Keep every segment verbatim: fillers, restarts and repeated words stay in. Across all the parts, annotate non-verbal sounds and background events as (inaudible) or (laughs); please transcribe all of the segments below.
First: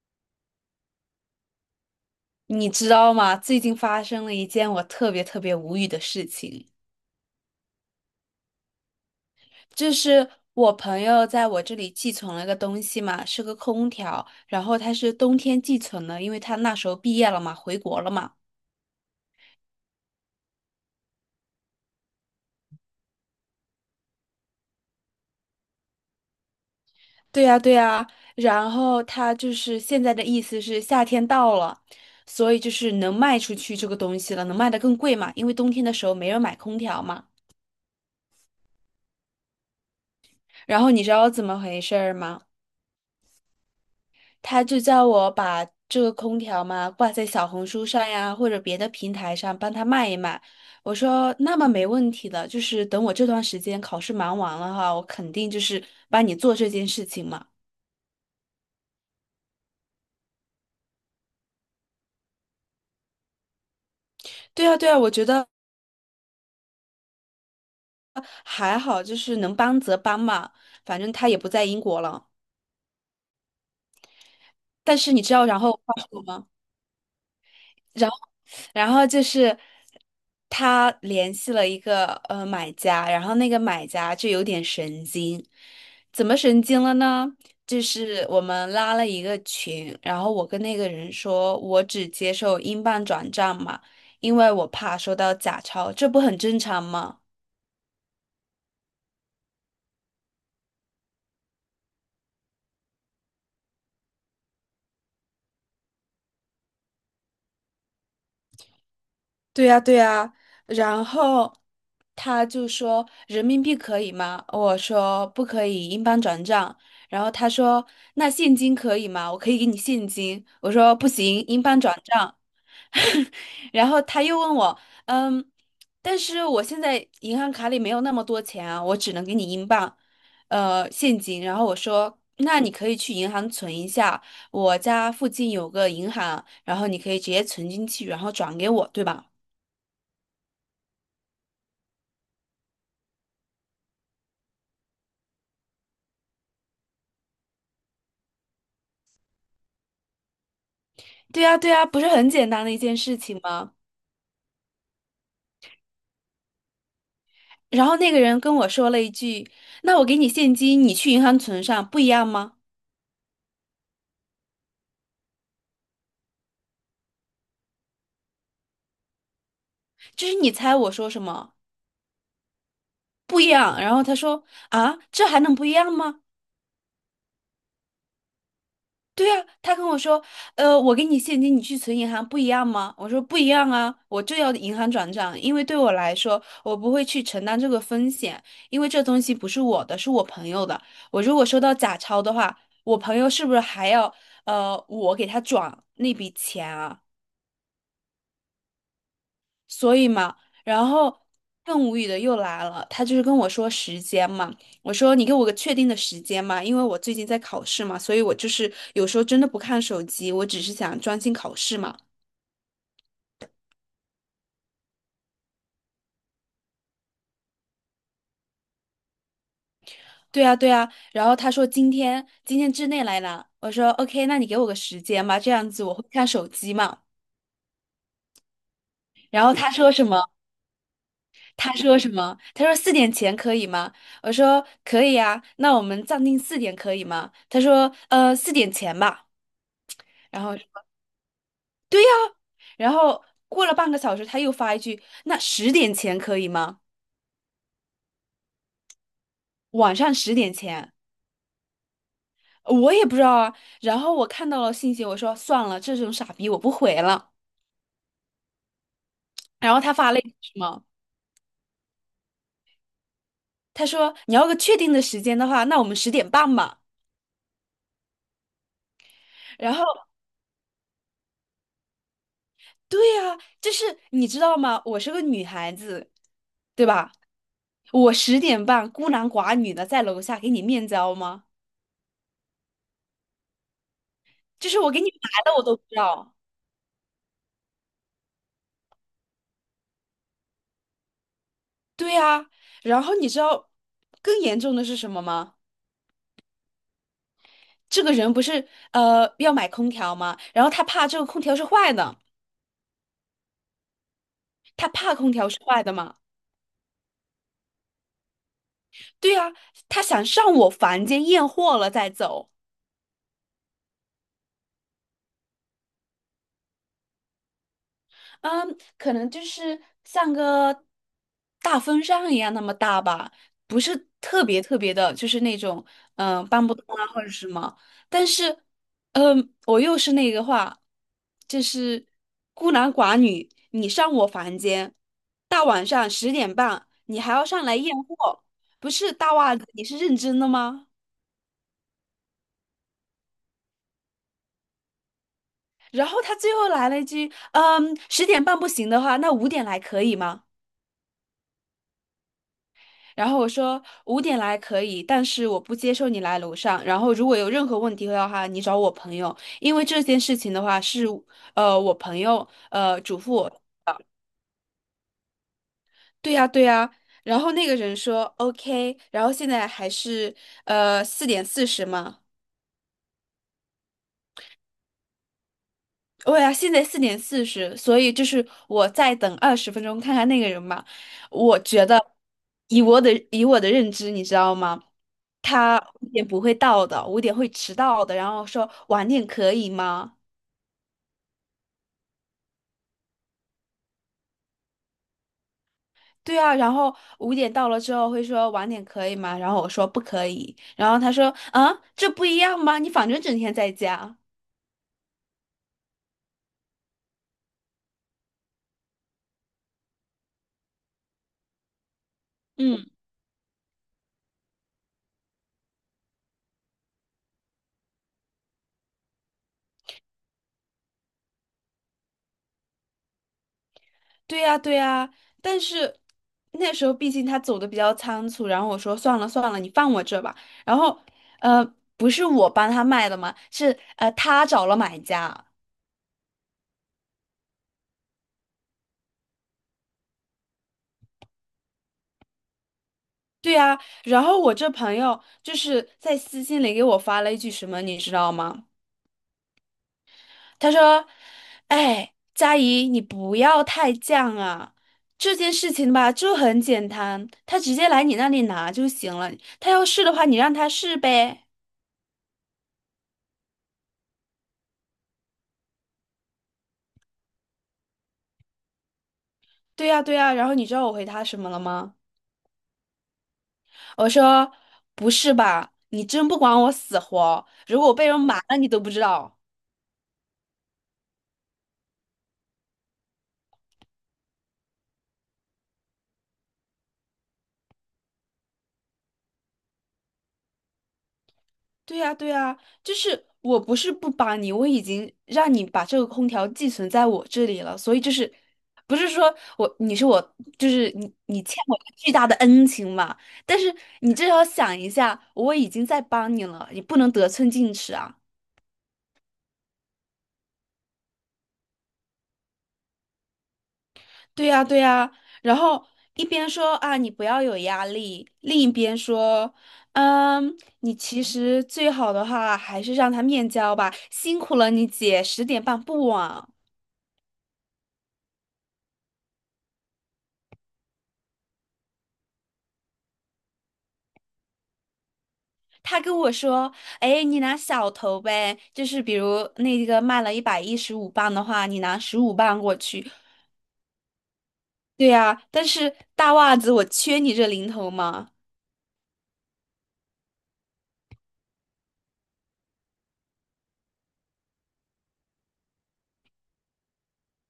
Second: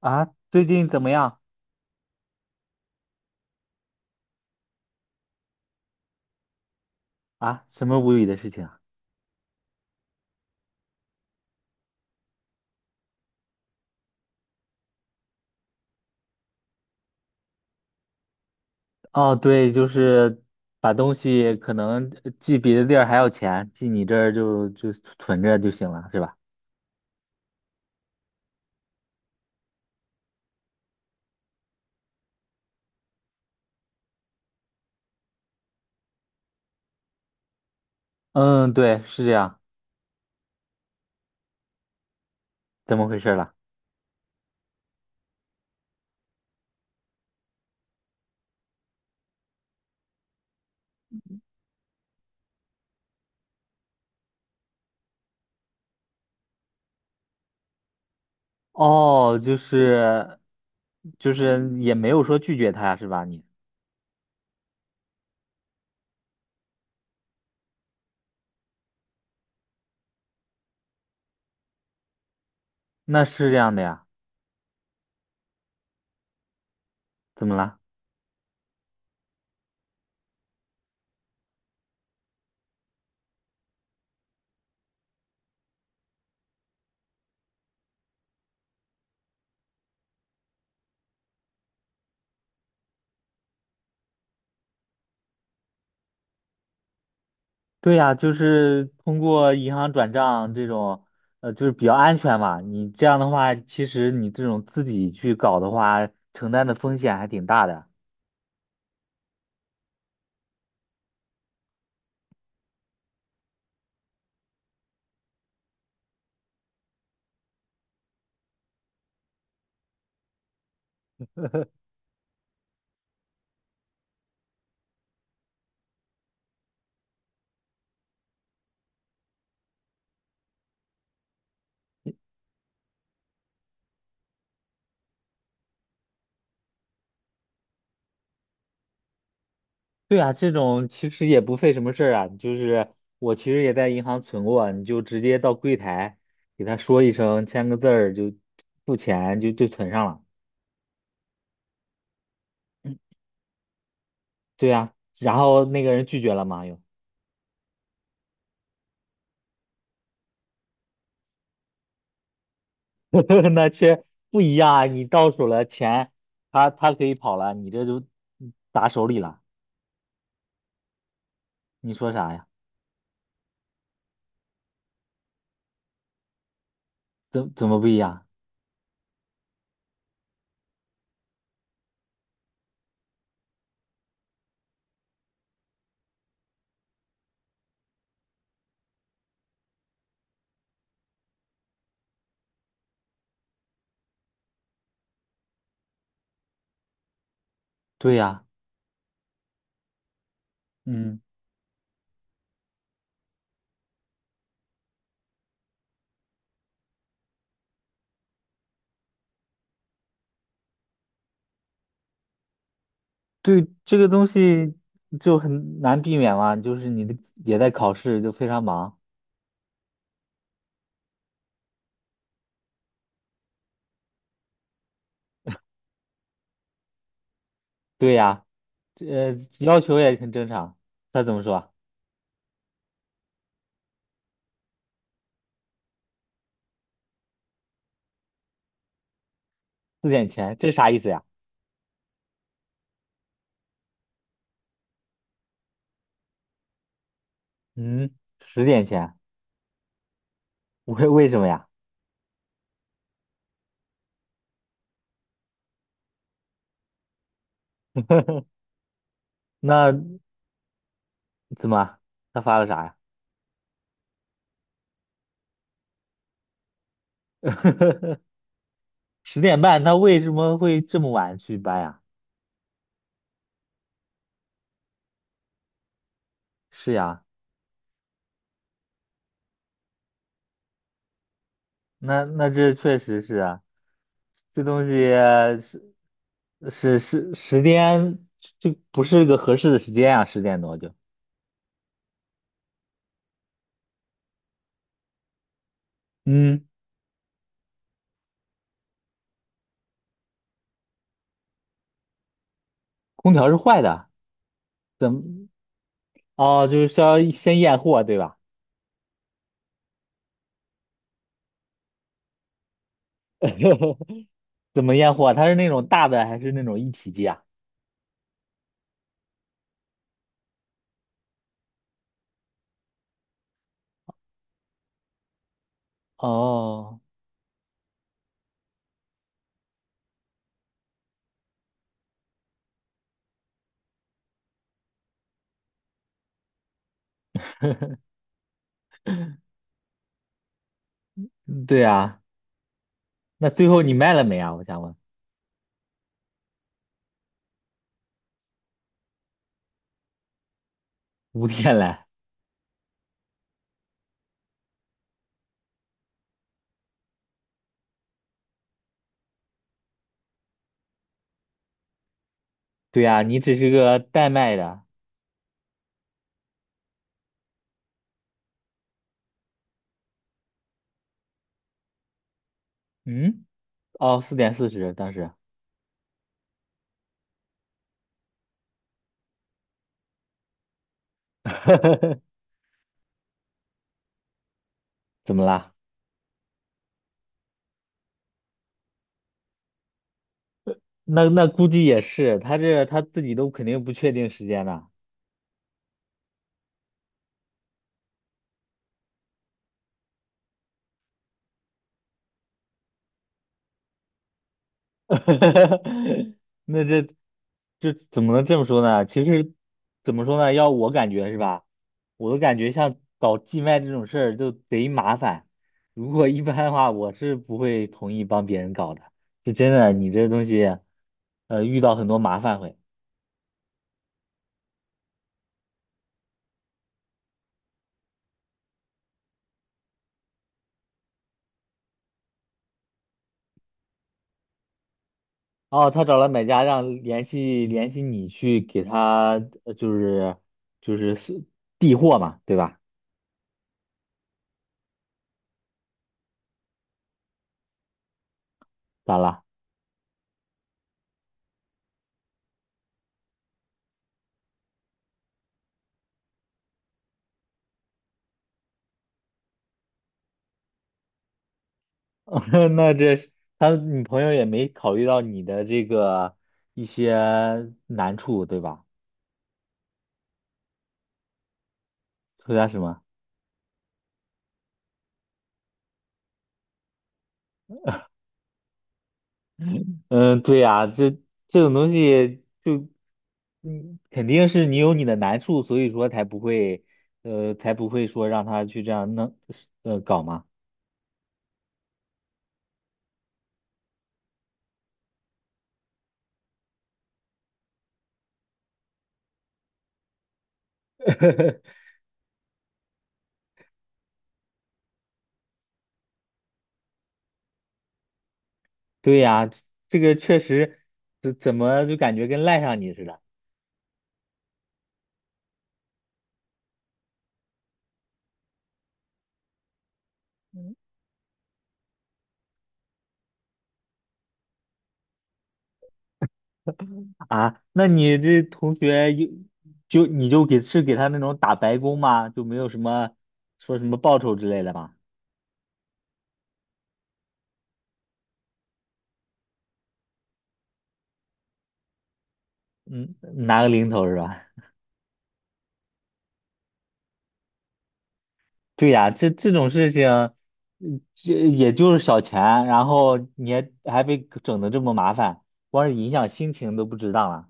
啊，最近怎么样？你知道吗？最近发生了一件我特别特别无语的事情，啊？什么无语的事情啊？就是我朋友在我这里寄存了个东西嘛，是个空调，然后他是冬天寄存的，因为他那时候毕业了嘛，回国了嘛。哦，对，就是把东西可能呃寄别的地儿还要钱，寄你这儿就就存着就行了，是吧？对呀，对呀，然后他就是现在的意思是夏天到了，所以就是能卖出去这个东西了，能卖的更贵嘛，因为冬天的时候没人买空调嘛。嗯，对，是这样。然后你知道怎么回事儿吗？怎么回事了？他就叫我把这个空调嘛挂在小红书上呀，或者别的平台上帮他卖一卖。我说那么没问题的，就是等我这段时间考试忙完了哈，我肯定就是帮你做这件事情嘛。哦，就是就是也没有说拒绝他呀，是吧？你对啊，对啊，我觉得还好，就是能帮则帮嘛，反正他也不在英国了。那是这样的呀？但是你知道然后他说什么吗？怎么了？然后就是他联系了一个呃买家，然后那个买家就有点神经，怎么神经了呢？就是我们拉了一个群，然后我跟那个人说，我只接受英镑转账嘛，因为我怕收到假钞，这不很正常吗？对呀，就是通过银行转账这种，呃，就是比较安全嘛。你这样的话，其实你这种自己去搞的话，承担的风险还挺大的。对呀，对呀，然后他就说人民币可以吗？我说不可以，英镑转账。然后他说那现金可以吗？我可以给你现金。我说不行，英镑转账。(laughs) 然后他又问我，嗯，但是我现在银行卡里没有那么多钱啊，我只能给你英镑，呃，现金。然后我说那你可以去银行存一下，我家附近有个银行，然后你可以直接存进去，然后转给我，对吧？对啊，这种其实也不费什么事儿啊。就是我其实也在银行存过，你就直接到柜台给他说一声，签个字儿就付钱就就存上了。对呀，对呀，不是很简单的一件事 (clears throat) 情吗？对呀，然后那个人拒绝了嘛，又 然后那个人跟我说了一句：“那我给你现金，你去银行存上，不一样吗？” (laughs) 那却不一样啊。你到手了钱，他他可以跑了，你这就砸手里了。就是你猜我说什么？你说啥呀？不一样。然后他说：“啊，这还能不一样吗？”怎怎么不一样？对啊，他跟我说，呃，我给你现金，你去存银行不一样吗？我说不一样啊，我就要银行转账，因为对我来说，我不会去承担这个风险，因为这东西不是我的，是我朋友的。我如果收到假钞的话，我朋友是不是还要呃我给他转那笔钱啊？对呀，所以嘛，然嗯，后更无语的又来了，他就是跟我说时间嘛，我说你给我个确定的时间嘛，因为我最近在考试嘛，所以我就是有时候真的不看手机，我只是想专心考试嘛。对这个东西就很难避免嘛，就是你的也在考试，就非常忙。对啊，对啊，然后他说今天今天之内来拿，我说 OK，那你给我个时间吧，这样子我会看手机嘛。对呀，这呃然后他要说求什也么？很正常。他怎么说啊？他说什么？他说四点前可以吗？我说可以啊，那我们暂定四点可以吗？他说呃四点前吧。四点然前，后。这啥意思呀？然后过了半个小时，他又发一句：“那十点前可以吗？嗯，十点前，晚上十点 (laughs) 前。”为为什么呀？我也不知道啊。然后我看到了信息，我说算了，这种傻逼我不回了。(laughs) 然后他发了那一句什么？怎么他发了啥呀？他说：“你要个确定的时间的话，那我们十点半吧。” (laughs) 十点然半，后，他为什么会这么晚去搬呀？对呀、就是你知道吗？我是个女孩子，对是吧？呀。我十点半孤男寡女的在楼下给你面交吗？那那这确实是啊，这就是东我西给你来了，我都不是知道。是是十点，就不是个合适的时间啊，十点多就，对呀、然后你知道更严重的是什么吗？嗯，这个人不是呃要买空调吗？然后他怕这个空调是坏的，空调是坏的，他怎怕么？空调是坏的嘛？哦，就是需要先验货，对吧？对啊，他想上我房间验货了再走。(laughs) 怎么验货？它是那种大的还是那种一体机啊？嗯，可能就是像个大风扇一样那么大吧，不是特别特别的，就是那种嗯、呃搬不动哦，啊或者什么。但是，嗯，我又是那个话，就是孤男寡女，你上我房间，大晚上十点半，你还要上来验货，不是大袜子，你是认真的吗？嗯对啊，那最后你卖了没啊？我想问，然后他最后来了一句，嗯，十点半不行的话，那五点来可以吗？五天来，然后我说五点来可以，但是我不接受你来楼上。然后如果有任何问题的话，你找我朋友，因为这件事情的话是呃我朋友呃对嘱啊，咐你我。只是个代卖的，对呀对呀。然后那个人说 OK，然后现在还是呃四点四十嘛。嗯，哦，四点四十当时，对呀，现在四点四十，所以就是我再等二十分钟看看那个人吧。我觉得 (laughs) 以我的以我的认知，你知道吗？怎么啦？他五点不会到的，五点会迟到的，然后说晚点可以吗？那那估计也是，他这他自己都肯定不确定时间的，对啊，然后五点到了之后会说晚点可以吗？然后我说不可以，然后他说啊，这不一样吗？你反正整天在家。(laughs) 那这这怎么能这么说呢？其实怎么说呢？要我感觉是吧？我的感觉嗯，像搞寄卖这种事儿就贼麻烦。如果一般的话，我是不会同意帮别人搞的。这真的，你这东西，呃，遇到很多麻烦会。对呀，对呀，但是那时候毕竟他走的比较仓促，然后我说算了算了，你放我这吧。然后呃，不是我帮他卖的嘛，是呃他找了买家。哦，他找了买家，让联系联系你去给他，呃就是就是是递货嘛，对吧？对呀，然后我这朋友就是在私信里给我发了一句什么，你知道吗？咋了？他说：“哎，佳怡，你不要太犟啊，这件事情吧就很简单，他直接来你那里拿就行了。他要试的话，你让他试呗。” (laughs) 那这是他女朋友也没考虑到你的这个一些难处，对吧？对呀，对呀。然后你知道我回他什么了吗？回答什么？我说：“不是吧，你真不管我死活，如果我被人瞒了，你都不知道。”嗯，对呀，这这种东西就，嗯，肯定是你有你的难处，所以说才不会，呃，才不会说让他去这样弄，呃，搞嘛。对呀，对呀，就是我不是不帮你，我已经让你把这个空调寄存在我这里了，所以就是不是说我你是我就是你你欠我一个巨大的恩情嘛？但是你至少想一下，我已经在帮你了，你不能得寸进尺啊！对呀，这个确实，这怎么就感觉跟赖上你似的？对呀，对呀，然后一边说啊你不要有压力，另一边说，嗯，你其实最好的话还是让他面交吧，辛苦了你姐，十点半不晚。啊，那你这同学有就你就给是给他那种打白工吗？就没有什么说什么报酬之类的吗？他跟我说：“哎，你拿小头呗，就是比如那个卖了一百一十五磅的话，你拿十五磅过去。”嗯，拿个零头是吧？对呀，但是大袜子我缺你这零头吗？对呀，这这种事情，嗯这也就是小钱，然后你还还被整的这么麻烦，光是影响心情都不值当了。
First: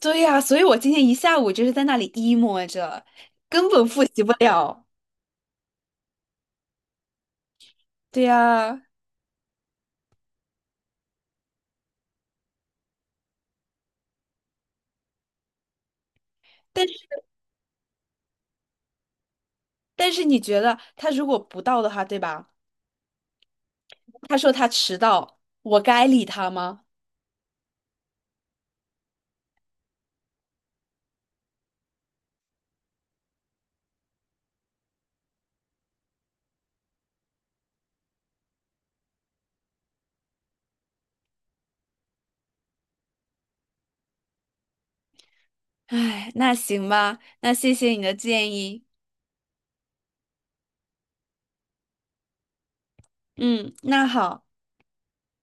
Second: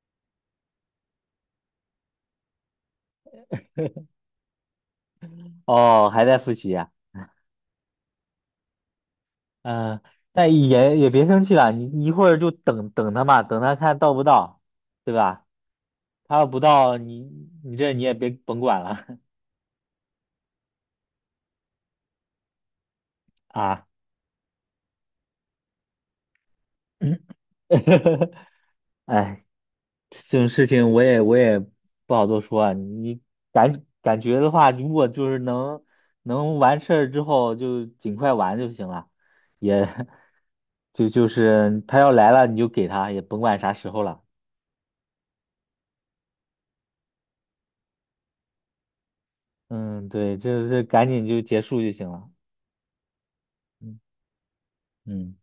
对呀，所以我今天一下午就是在那里 emo 着，根本复习不了。哦，还在复习啊？对呀，嗯、但也也别生气了，你一会儿就等等他嘛，等他看到不到，对吧？他要不但到，你是你这你也别甭管了 但是你觉得他如果不到的话，对吧？(laughs) 啊。他说他迟到，我该理他吗？嗯，(laughs) 哎，这种事情我也我也不好多说啊。你感感觉的话，如果就是能能完事儿之后就尽快完就行了，也 (laughs) 就就是他要来了你就给他，也甭管啥时候了。哎，那行吧，那谢谢你的建议。嗯，对，就是赶紧就结束就行了。嗯，嗯那好。嗯。